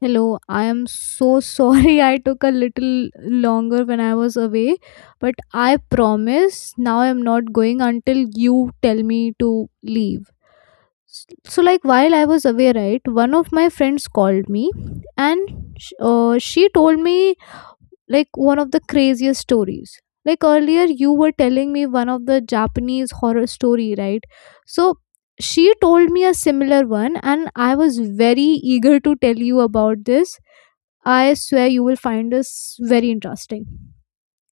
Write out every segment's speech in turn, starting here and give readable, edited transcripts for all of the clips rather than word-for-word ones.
Hello, I am so sorry I took a little longer when I was away, but I promise now I am not going until you tell me to leave. S- So, while I was away, right, one of my friends called me and she told me like one of the craziest stories. Like, earlier you were telling me one of the Japanese horror story, right? So, she told me a similar one, and I was very eager to tell you about this. I swear you will find this very interesting.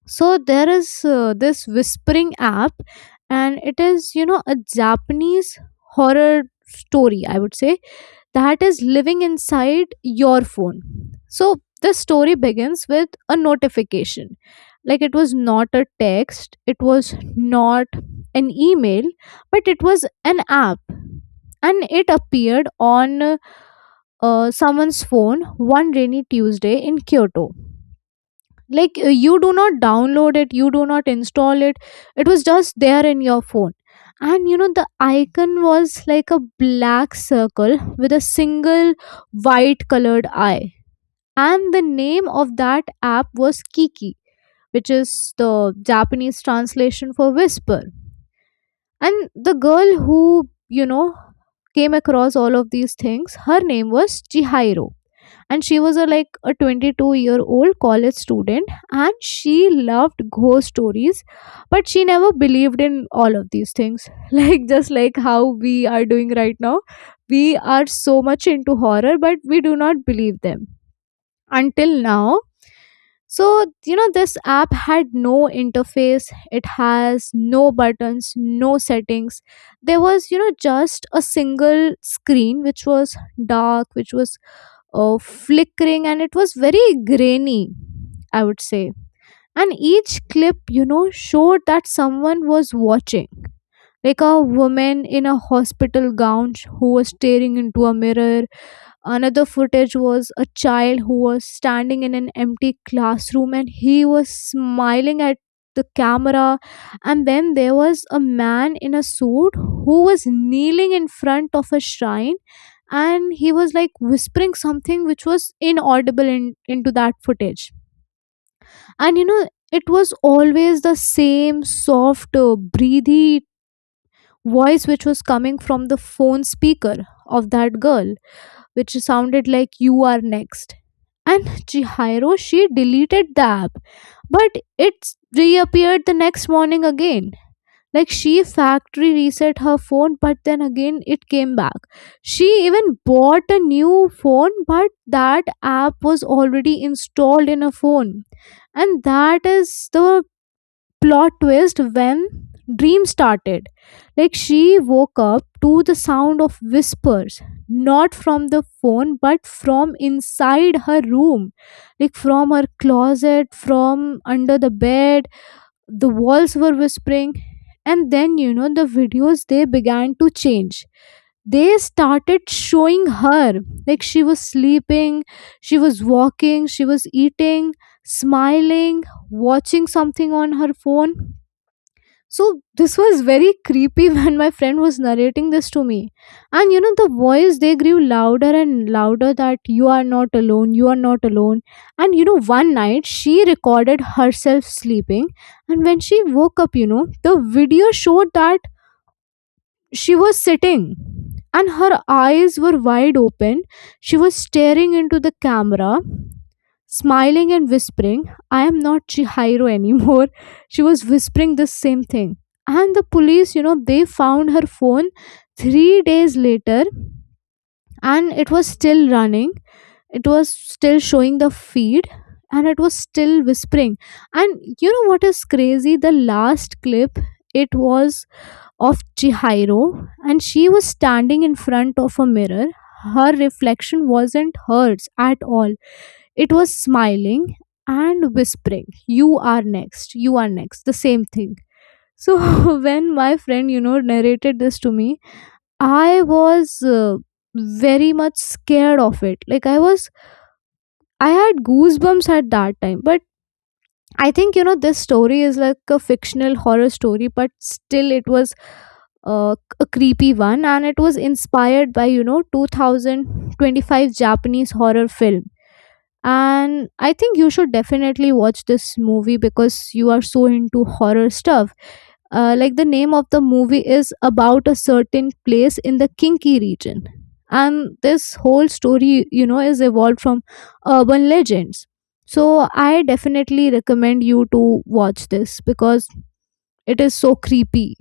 So there is this whispering app, and it is, you know, a Japanese horror story, I would say, that is living inside your phone. So the story begins with a notification. Like, it was not a text, it was not an email, but it was an app and it appeared on someone's phone one rainy Tuesday in Kyoto. Like, you do not download it, you do not install it, it was just there in your phone. And you know, the icon was like a black circle with a single white colored eye, and the name of that app was kiki, which is the Japanese translation for whisper. And the girl who, you know, came across all of these things, her name was Chihiro, and she was a like a 22-year-old college student, and she loved ghost stories, but she never believed in all of these things, like just like how we are doing right now. We are so much into horror but we do not believe them until now. So, you know, this app had no interface, it has no buttons, no settings. There was, you know, just a single screen which was dark, which was flickering, and it was very grainy, I would say. And each clip, you know, showed that someone was watching. Like a woman in a hospital gown who was staring into a mirror. Another footage was a child who was standing in an empty classroom and he was smiling at the camera. And then there was a man in a suit who was kneeling in front of a shrine and he was like whispering something which was inaudible into that footage. And you know, it was always the same soft breathy voice which was coming from the phone speaker of that girl, which sounded like, you are next. And Chihiro, she deleted the app, but it reappeared the next morning again. Like, she factory reset her phone, but then again it came back. She even bought a new phone, but that app was already installed in her phone. And that is the plot twist, when dream started. Like, she woke up to the sound of whispers, not from the phone but from inside her room, like from her closet, from under the bed. The walls were whispering. And then, you know, the videos, they began to change. They started showing her, like she was sleeping, she was walking, she was eating, smiling, watching something on her phone. So this was very creepy when my friend was narrating this to me. And you know, the voice, they grew louder and louder, that you are not alone, you are not alone. And you know, one night she recorded herself sleeping, and when she woke up, you know, the video showed that she was sitting and her eyes were wide open. She was staring into the camera, smiling and whispering, I am not Chihiro anymore. She was whispering the same thing. And the police, you know, they found her phone 3 days later, and it was still running. It was still showing the feed, and it was still whispering. And you know what is crazy? The last clip, it was of Chihiro, and she was standing in front of a mirror. Her reflection wasn't hers at all, it was smiling and whispering, you are next, you are next, the same thing. So, when my friend, you know, narrated this to me, I was very much scared of it. I had goosebumps at that time, but I think, you know, this story is like a fictional horror story, but still it was a creepy one, and it was inspired by, you know, 2025 Japanese horror film. And I think you should definitely watch this movie because you are so into horror stuff. Like the name of the movie is about a certain place in the Kinki region. And this whole story, you know, is evolved from urban legends. So I definitely recommend you to watch this because it is so creepy.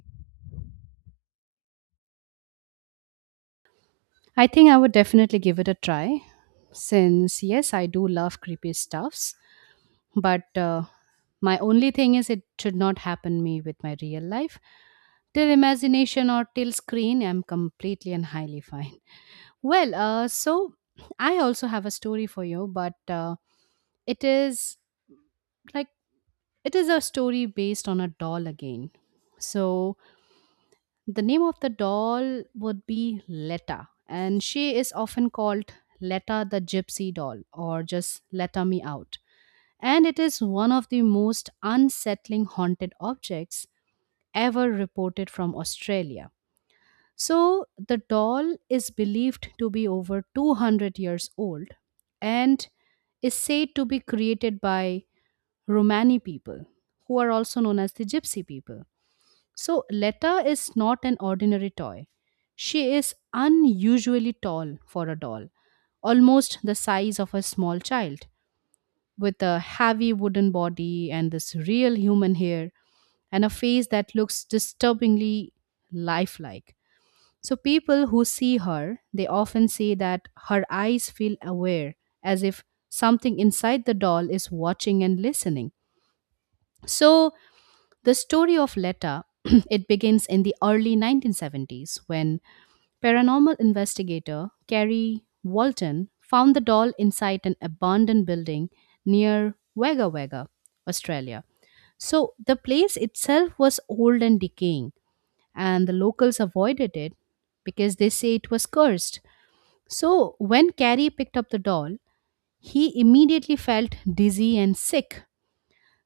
I think I would definitely give it a try since, yes, I do love creepy stuffs, but my only thing is it should not happen me with my real life. Till imagination or till screen, I'm completely and highly fine. Well, I also have a story for you, but it is like it is a story based on a doll again. So the name of the doll would be Letta, and she is often called Letta the Gypsy Doll or just Letta Me Out. And it is one of the most unsettling haunted objects ever reported from Australia. So, the doll is believed to be over 200 years old and is said to be created by Romani people, who are also known as the Gypsy people. So Letta is not an ordinary toy. She is unusually tall for a doll, almost the size of a small child, with a heavy wooden body and this real human hair and a face that looks disturbingly lifelike. So people who see her, they often say that her eyes feel aware, as if something inside the doll is watching and listening. So the story of Letta it begins in the early 1970s when paranormal investigator Carrie Walton found the doll inside an abandoned building near Wagga Wagga, Australia. So the place itself was old and decaying, and the locals avoided it because they say it was cursed. So when Carrie picked up the doll, he immediately felt dizzy and sick,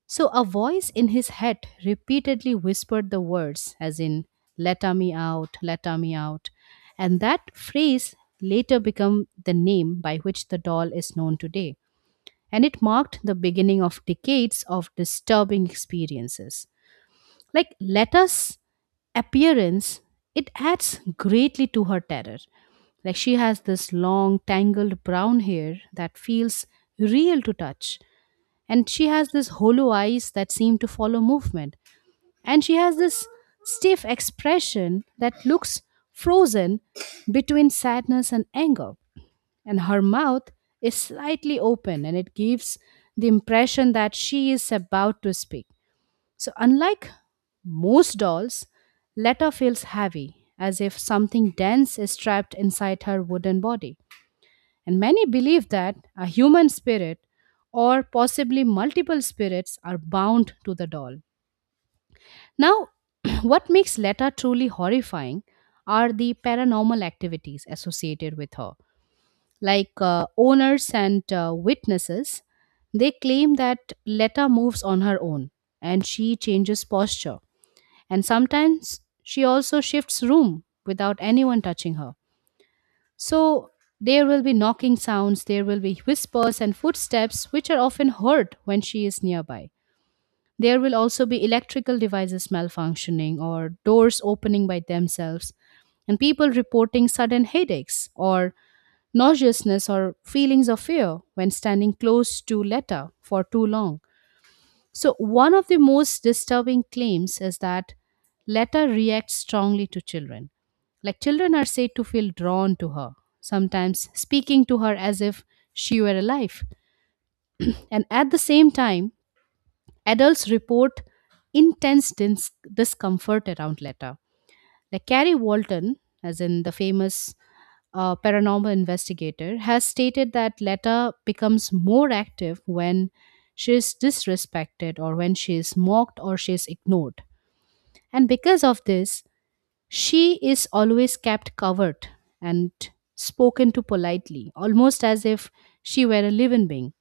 so a voice in his head repeatedly whispered the words, as in, "Letta me out, letta me out." And that phrase later became the name by which the doll is known today. And it marked the beginning of decades of disturbing experiences. Like Letta's appearance, it adds greatly to her terror. Like she has this long, tangled brown hair that feels real to touch, and she has this hollow eyes that seem to follow movement, and she has this stiff expression that looks frozen between sadness and anger, and her mouth is slightly open and it gives the impression that she is about to speak. So unlike most dolls, letta feels heavy as if something dense is trapped inside her wooden body, and many believe that a human spirit or possibly multiple spirits are bound to the doll. Now, what makes Letta truly horrifying are the paranormal activities associated with her. Like owners and witnesses, they claim that Letta moves on her own and she changes posture. And sometimes she also shifts room without anyone touching her. So there will be knocking sounds, there will be whispers and footsteps, which are often heard when she is nearby. There will also be electrical devices malfunctioning or doors opening by themselves, and people reporting sudden headaches or nauseousness or feelings of fear when standing close to Letta for too long. So, one of the most disturbing claims is that Letta reacts strongly to children. Like, children are said to feel drawn to her, sometimes speaking to her as if she were alive. And at the same time, adults report intense discomfort around Letta, like Carrie Walton, as in the famous paranormal investigator, has stated that Letta becomes more active when she is disrespected or when she is mocked or she is ignored. And because of this, she is always kept covered and spoken to politely, almost as if she were a living being.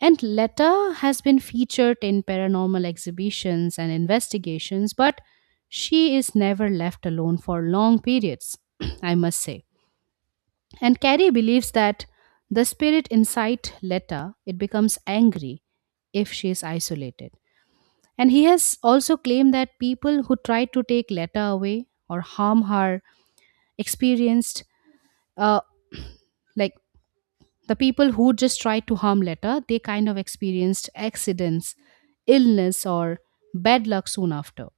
And Letta has been featured in paranormal exhibitions and investigations, but she is never left alone for long periods, I must say. And Carrie believes that the spirit inside Letta, it becomes angry if she is isolated. And he has also claimed that people who tried to take Letta away or harm her experienced uh, like the people who just tried to harm Letta, they kind of experienced accidents, illness, or bad luck soon after.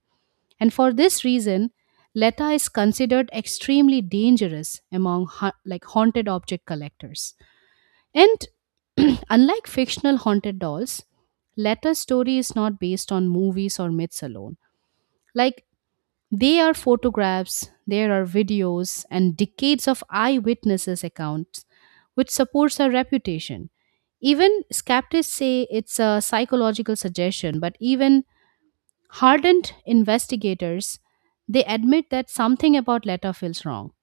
And for this reason, Letta is considered extremely dangerous among like haunted object collectors. And unlike fictional haunted dolls, Letta's story is not based on movies or myths alone. Like there are photographs, there are videos, and decades of eyewitnesses' accounts, which supports her reputation. Even skeptics say it's a psychological suggestion, but even hardened investigators, they admit that something about Letta feels wrong.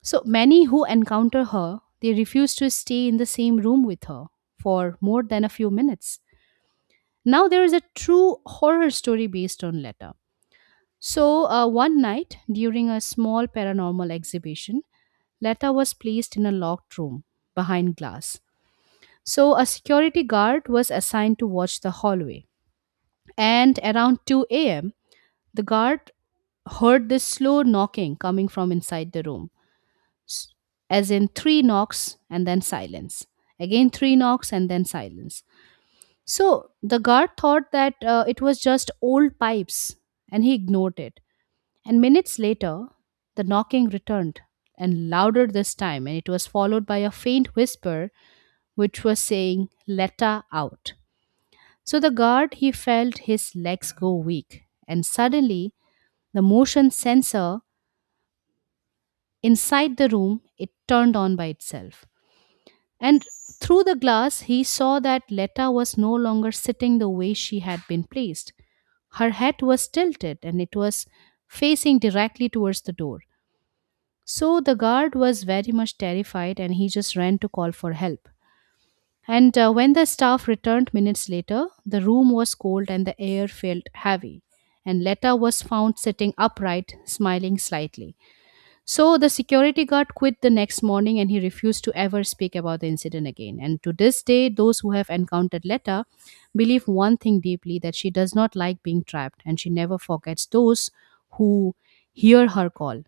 So many who encounter her, they refuse to stay in the same room with her for more than a few minutes. Now there is a true horror story based on Letta. So, one night during a small paranormal exhibition, Letta was placed in a locked room behind glass. So, a security guard was assigned to watch the hallway. And around 2 a.m., the guard heard this slow knocking coming from inside the room, s- as in three knocks and then silence. Again, three knocks and then silence. So, the guard thought that it was just old pipes and he ignored it. And minutes later, the knocking returned, and louder this time, and it was followed by a faint whisper which was saying, Letta out. So the guard, he felt his legs go weak, and suddenly the motion sensor inside the room, it turned on by itself. And through the glass, he saw that Letta was no longer sitting the way she had been placed. Her head was tilted and it was facing directly towards the door. So the guard was very much terrified and he just ran to call for help. And when the staff returned minutes later, the room was cold and the air felt heavy. And Letta was found sitting upright, smiling slightly. So the security guard quit the next morning and he refused to ever speak about the incident again. And to this day, those who have encountered Letta believe one thing deeply, that she does not like being trapped and she never forgets those who hear her call.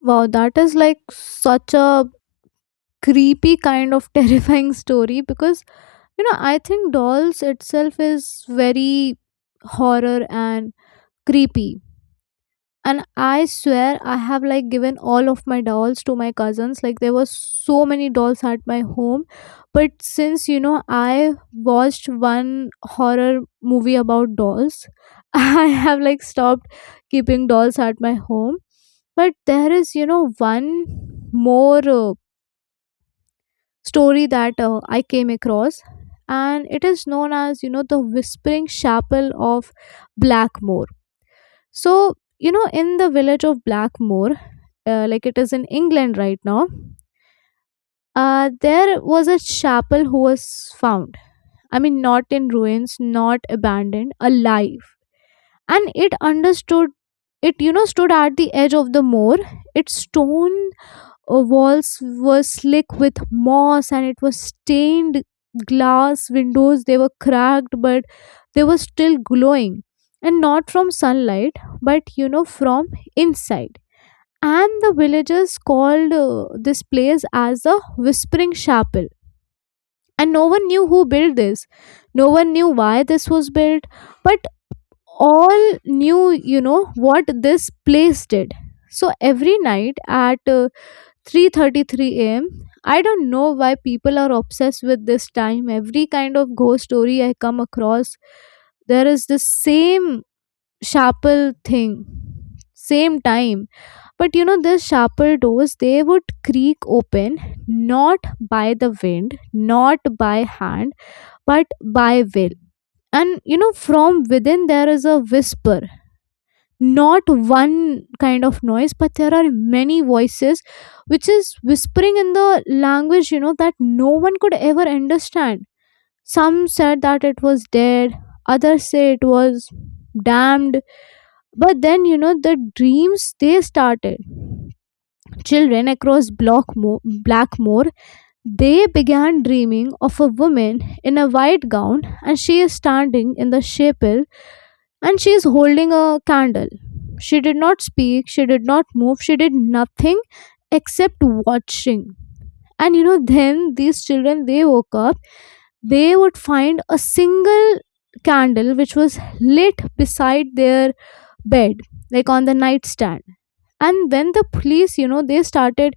Wow, that is like such a creepy kind of terrifying story, because you know, I think dolls itself is very horror and creepy. And I swear I have like given all of my dolls to my cousins. Like, there were so many dolls at my home, but since, you know, I watched one horror movie about dolls, I have like stopped keeping dolls at my home. But there is, you know, one more story that I came across, and it is known as, you know, the whispering chapel of Blackmore. So, you know, in the village of Blackmore, like it is in England right now, there was a chapel who was found. I mean, not in ruins, not abandoned, alive. And it understood, it, you know, stood at the edge of the moor. Its stone walls were slick with moss, and it was stained glass windows. They were cracked, but they were still glowing. And not from sunlight, but, you know, from inside. And the villagers called this place as the whispering chapel. And no one knew who built this, no one knew why this was built, but all knew, you know, what this place did. So every night at 3:33 a.m.— I don't know why people are obsessed with this time. Every kind of ghost story I come across, there is the same chapel thing, same time. But you know, these sharper doors, they would creak open, not by the wind, not by hand, but by will. And you know, from within there is a whisper, not one kind of noise, but there are many voices which is whispering in the language, you know, that no one could ever understand. Some said that it was dead, others say it was damned. But then, you know, the dreams, they started. Children across Blackmore, they began dreaming of a woman in a white gown, and she is standing in the chapel and she is holding a candle. She did not speak, she did not move, she did nothing except watching. And you know, then these children they woke up, they would find a single candle which was lit beside their bed, like on the nightstand. And when the police, you know, they started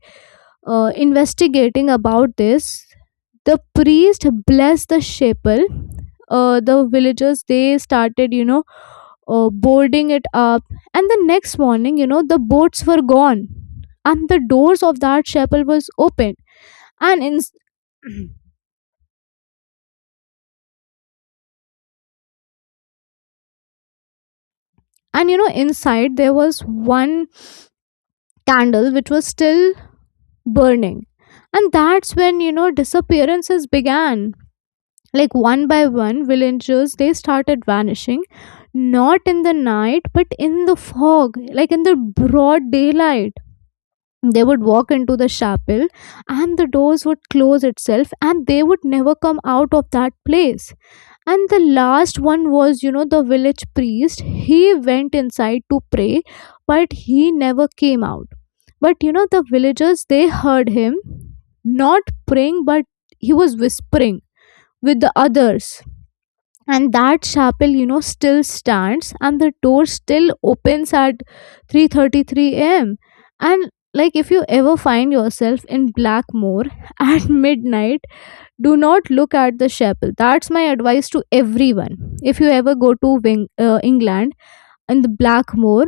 investigating about this, the priest blessed the chapel, the villagers, they started, you know, boarding it up. And the next morning, you know, the boats were gone and the doors of that chapel was open. And in and you know, inside there was one candle which was still burning. And that's when, you know, disappearances began. Like, one by one, villagers they started vanishing, not in the night but in the fog, like in the broad daylight. They would walk into the chapel and the doors would close itself, and they would never come out of that place. And the last one was, you know, the village priest. He went inside to pray, but he never came out. But you know, the villagers they heard him, not praying but he was whispering with the others. And that chapel, you know, still stands and the door still opens at 3:33 a.m. And like, if you ever find yourself in Blackmore at midnight, do not look at the chapel. That's my advice to everyone. If you ever go to Wing, England, in the Blackmore,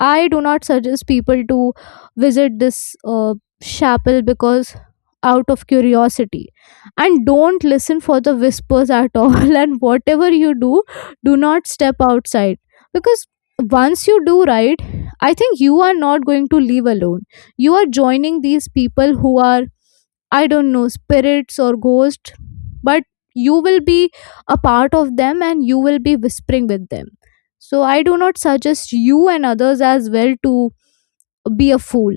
I do not suggest people to visit this chapel because out of curiosity. And don't listen for the whispers at all, and whatever you do, do not step outside. Because once you do, right, I think you are not going to leave alone. You are joining these people who are, I don't know, spirits or ghosts, but you will be a part of them and you will be whispering with them. So I do not suggest you and others as well to be a fool.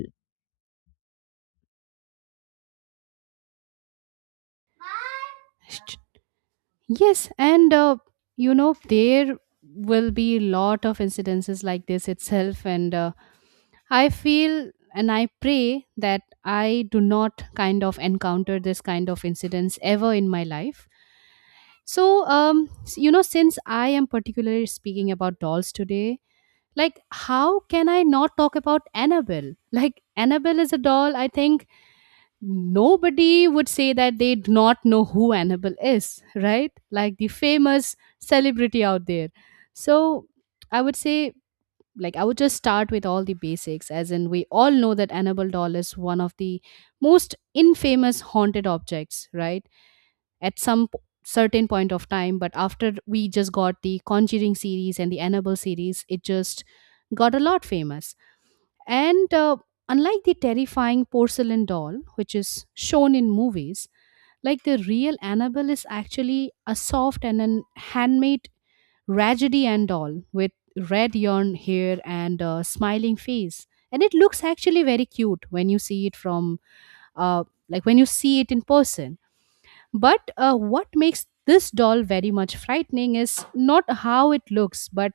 Yes, and you know there will be lot of incidences like this itself, and I feel and I pray that I do not kind of encounter this kind of incidents ever in my life. So, you know, since I am particularly speaking about dolls today, like how can I not talk about Annabelle? Like Annabelle is a doll. I think nobody would say that they do not know who Annabelle is, right? Like the famous celebrity out there. So I would say, like, I would just start with all the basics, as in, we all know that Annabelle doll is one of the most infamous haunted objects, right? At certain point of time, but after we just got the Conjuring series and the Annabelle series, it just got a lot famous. And unlike the terrifying porcelain doll, which is shown in movies, like the real Annabelle is actually a soft and an handmade ragedian doll with red yarn hair and a smiling face. And it looks actually very cute when you see it from, like when you see it in person. But what makes this doll very much frightening is not how it looks, but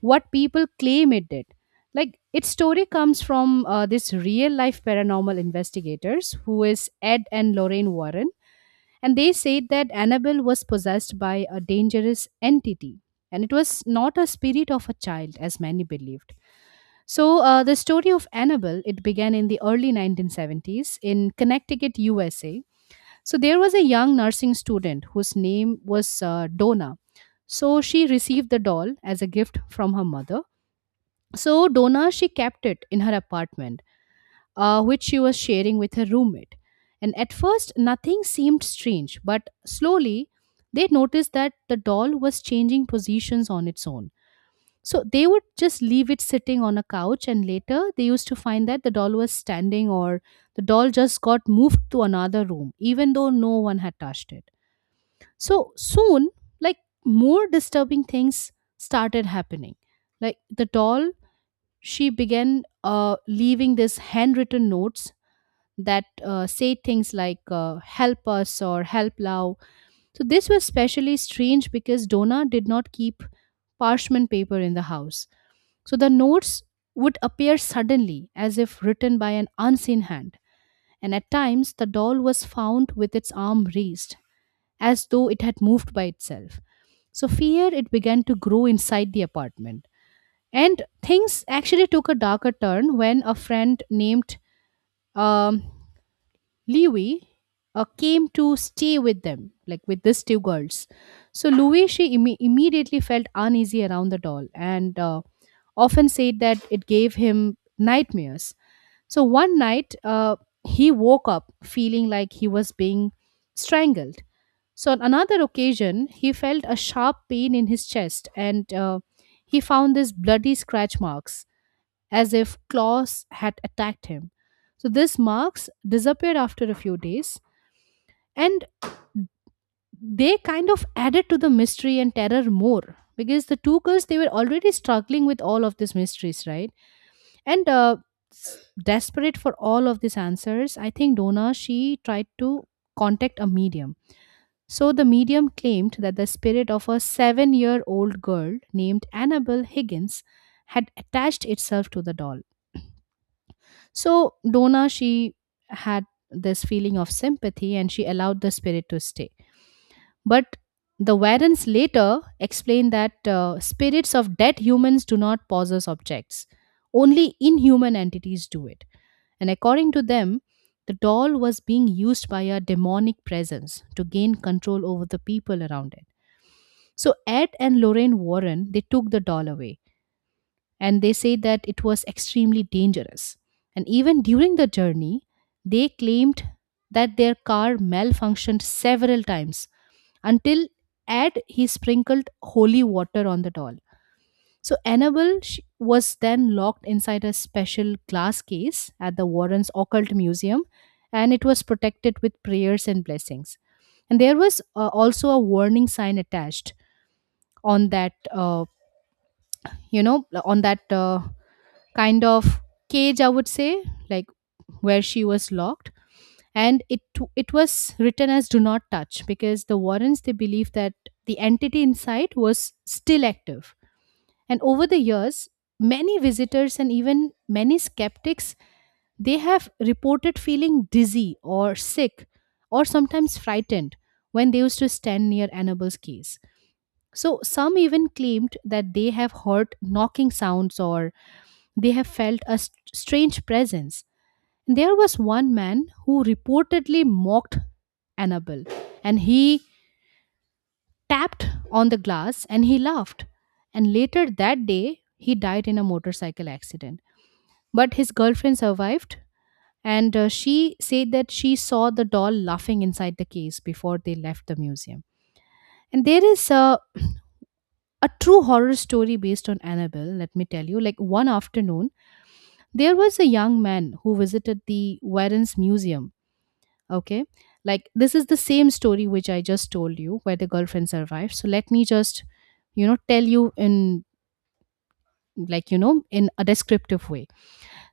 what people claim it did. Like, its story comes from this real life paranormal investigators who is Ed and Lorraine Warren. And they said that Annabelle was possessed by a dangerous entity. And it was not a spirit of a child, as many believed. So, the story of Annabelle, it began in the early 1970s in Connecticut, USA, so there was a young nursing student whose name was Donna. So she received the doll as a gift from her mother. So Donna, she kept it in her apartment, which she was sharing with her roommate. And at first, nothing seemed strange, but slowly they noticed that the doll was changing positions on its own. So they would just leave it sitting on a couch, and later they used to find that the doll was standing or the doll just got moved to another room, even though no one had touched it. So soon, like more disturbing things started happening. Like the doll, she began leaving these handwritten notes that say things like help us or help now. So this was especially strange because Donna did not keep parchment paper in the house. So the notes would appear suddenly as if written by an unseen hand. And at times, the doll was found with its arm raised as though it had moved by itself. So fear it began to grow inside the apartment. And things actually took a darker turn when a friend named um, Lewy came to stay with them, like with these two girls. So Louis, she immediately felt uneasy around the doll and often said that it gave him nightmares. So one night, he woke up feeling like he was being strangled. So on another occasion, he felt a sharp pain in his chest, and he found these bloody scratch marks, as if claws had attacked him. So these marks disappeared after a few days and they kind of added to the mystery and terror more, because the two girls, they were already struggling with all of these mysteries, right? And desperate for all of these answers, I think Donna, she tried to contact a medium. So the medium claimed that the spirit of a 7 year old girl named Annabel Higgins had attached itself to the doll. So Donna, she had this feeling of sympathy and she allowed the spirit to stay. But the Warrens later explained that spirits of dead humans do not possess objects, only inhuman entities do it. And according to them, the doll was being used by a demonic presence to gain control over the people around it. So Ed and Lorraine Warren, they took the doll away and they say that it was extremely dangerous. And even during the journey, they claimed that their car malfunctioned several times until Ed, he sprinkled holy water on the doll. So Annabelle, she was then locked inside a special glass case at the Warrens Occult Museum, and it was protected with prayers and blessings. And there was also a warning sign attached on that kind of cage, I would say, like, where she was locked. And it was written as "Do not touch", because the Warrens, they believe that the entity inside was still active. And over the years, many visitors and even many skeptics, they have reported feeling dizzy or sick or sometimes frightened when they used to stand near Annabelle's case. So some even claimed that they have heard knocking sounds, or they have felt a strange presence. And there was one man who reportedly mocked Annabel, and he tapped on the glass and he laughed. And later that day, he died in a motorcycle accident. But his girlfriend survived, and she said that she saw the doll laughing inside the case before they left the museum. And there is a true horror story based on Annabelle, let me tell you. Like, one afternoon, there was a young man who visited the Warren's Museum. Okay. Like, this is the same story which I just told you, where the girlfriend survived. So let me just, you know, tell you in, like, you know, in a descriptive way.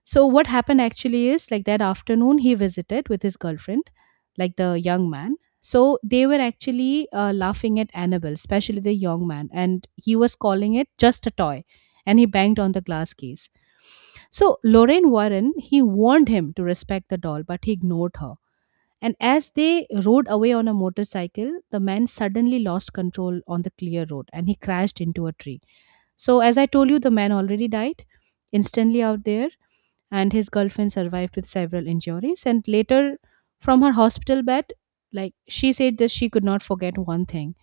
So what happened actually is, like, that afternoon he visited with his girlfriend, like the young man. So they were actually laughing at Annabelle, especially the young man, and he was calling it just a toy, and he banged on the glass case. So Lorraine Warren, he warned him to respect the doll, but he ignored her. And as they rode away on a motorcycle, the man suddenly lost control on the clear road and he crashed into a tree. So, as I told you, the man already died instantly out there, and his girlfriend survived with several injuries, and later, from her hospital bed, like, she said that she could not forget one thing,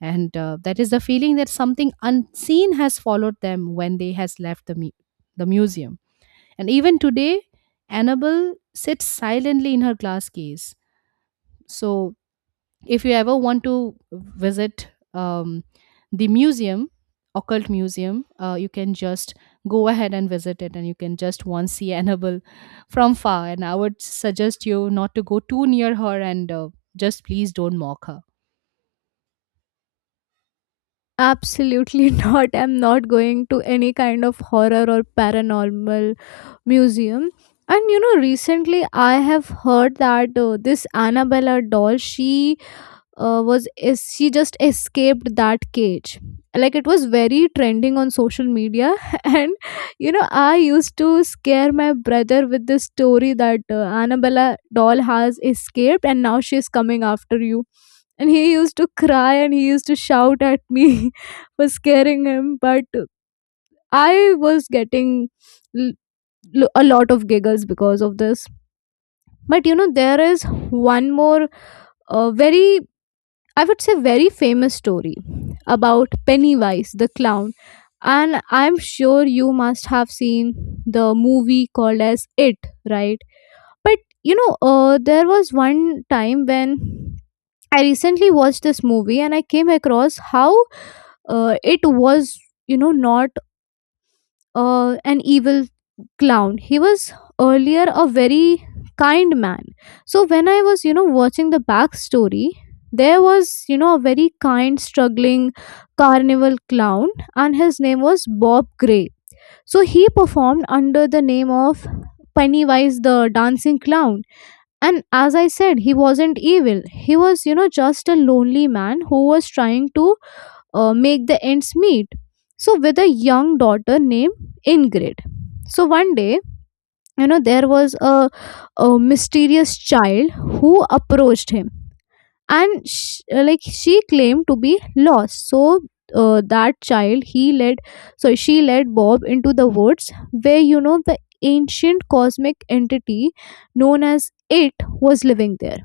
and that is the feeling that something unseen has followed them when they has left the museum. And even today, Annabelle sits silently in her glass case. So if you ever want to visit, um, the museum, occult museum, you can just go ahead and visit it, and you can just once see Annabelle from far, and I would suggest you not to go too near her. And just please don't mock her. Absolutely not. I'm not going to any kind of horror or paranormal museum. And you know, recently I have heard that this Annabella doll, she was is she just escaped that cage? Like it was very trending on social media and you know, I used to scare my brother with this story that Annabella doll has escaped and now she's coming after you, and he used to cry and he used to shout at me for scaring him. But I was getting l- a lot of giggles because of this. But you know, there is one more very I would say very famous story about Pennywise the clown. And I'm sure you must have seen the movie called as It, right? But you know, there was one time when I recently watched this movie and I came across how it was, not an evil clown. He was earlier a very kind man. So when I was, watching the backstory, there was, a very kind, struggling carnival clown, and his name was Bob Gray. So he performed under the name of Pennywise the dancing clown. And as I said, he wasn't evil. He was, just a lonely man who was trying to make the ends meet. So, with a young daughter named Ingrid. So, one day, there was a mysterious child who approached him, and like she claimed to be lost. So that child he led so she led Bob into the woods, where you know the ancient cosmic entity known as It was living there,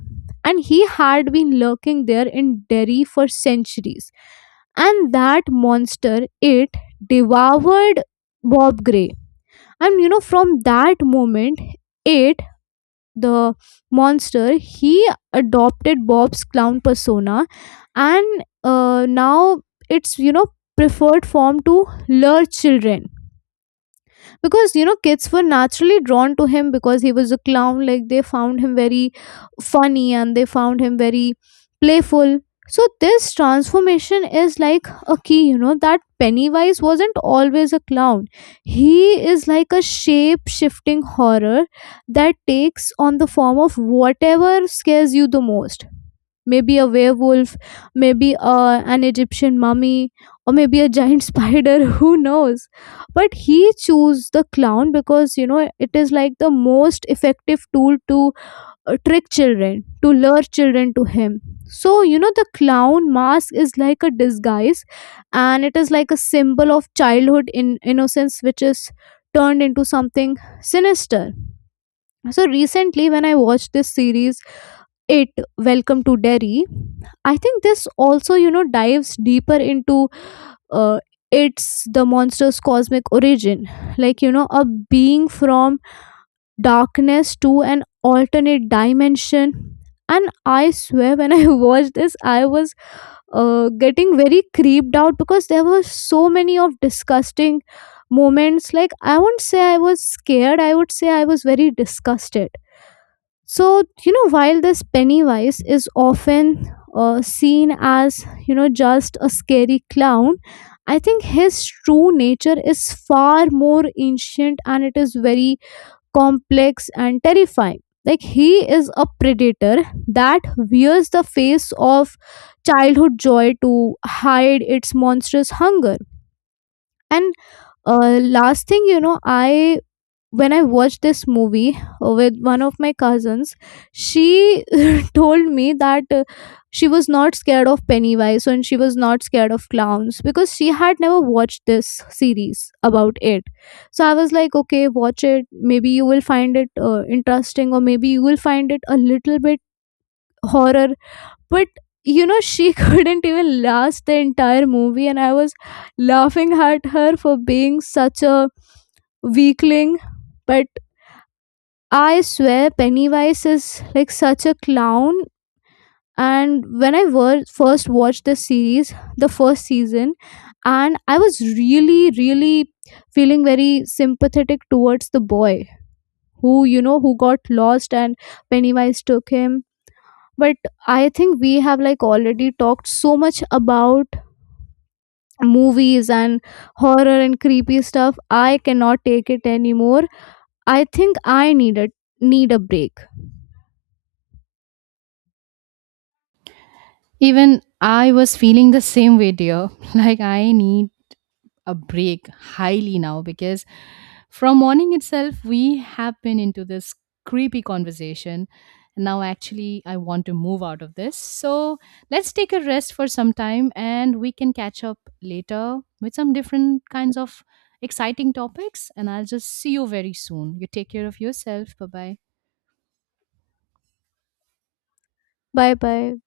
and he had been lurking there in Derry for centuries. And that monster It devoured Bob Gray. And you know, from that moment, the monster, he adopted Bob's clown persona, and now it's you know preferred form to lure children. Because you know, kids were naturally drawn to him because he was a clown. Like, they found him very funny and they found him very playful. So this transformation is like a key, you know, that Pennywise wasn't always a clown. He is like a shape shifting horror that takes on the form of whatever scares you the most. Maybe a werewolf, maybe an Egyptian mummy, or maybe a giant spider, who knows. But he chose the clown because you know it is like the most effective tool to trick children, to lure children to him. So you know the clown mask is like a disguise, and it is like a symbol of childhood in innocence which is turned into something sinister. So recently when I watched this series, It Welcome to Derry, I think this also you know dives deeper into uh, it's the monster's cosmic origin. Like, you know, a being from darkness to an alternate dimension. And I swear when I watched this, I was getting very creeped out because there were so many of disgusting moments. Like, I won't say I was scared, I would say I was very disgusted. So, you know, while this Pennywise is often seen as, just a scary clown, I think his true nature is far more ancient and it is very complex and terrifying. Like, he is a predator that wears the face of childhood joy to hide its monstrous hunger. And last thing, you know, I when I watched this movie with one of my cousins, she told me that she was not scared of Pennywise and she was not scared of clowns because she had never watched this series about It. So I was like, okay, watch it. Maybe you will find it interesting, or maybe you will find it a little bit horror. But you know, she couldn't even last the entire movie, and I was laughing at her for being such a weakling. But I swear Pennywise is like such a clown. And when I first watched the series, the first season, and I was really, really feeling very sympathetic towards the boy who, you know, who got lost and Pennywise took him. But I think we have like already talked so much about movies and horror and creepy stuff. I cannot take it anymore. I think I need a break. Even I was feeling the same way, dear. Like, I need a break highly now, because from morning itself we have been into this creepy conversation. Now actually I want to move out of this, so let's take a rest for some time, and we can catch up later with some different kinds of exciting topics. And I'll just see you very soon. You take care of yourself. Bye bye. Bye bye.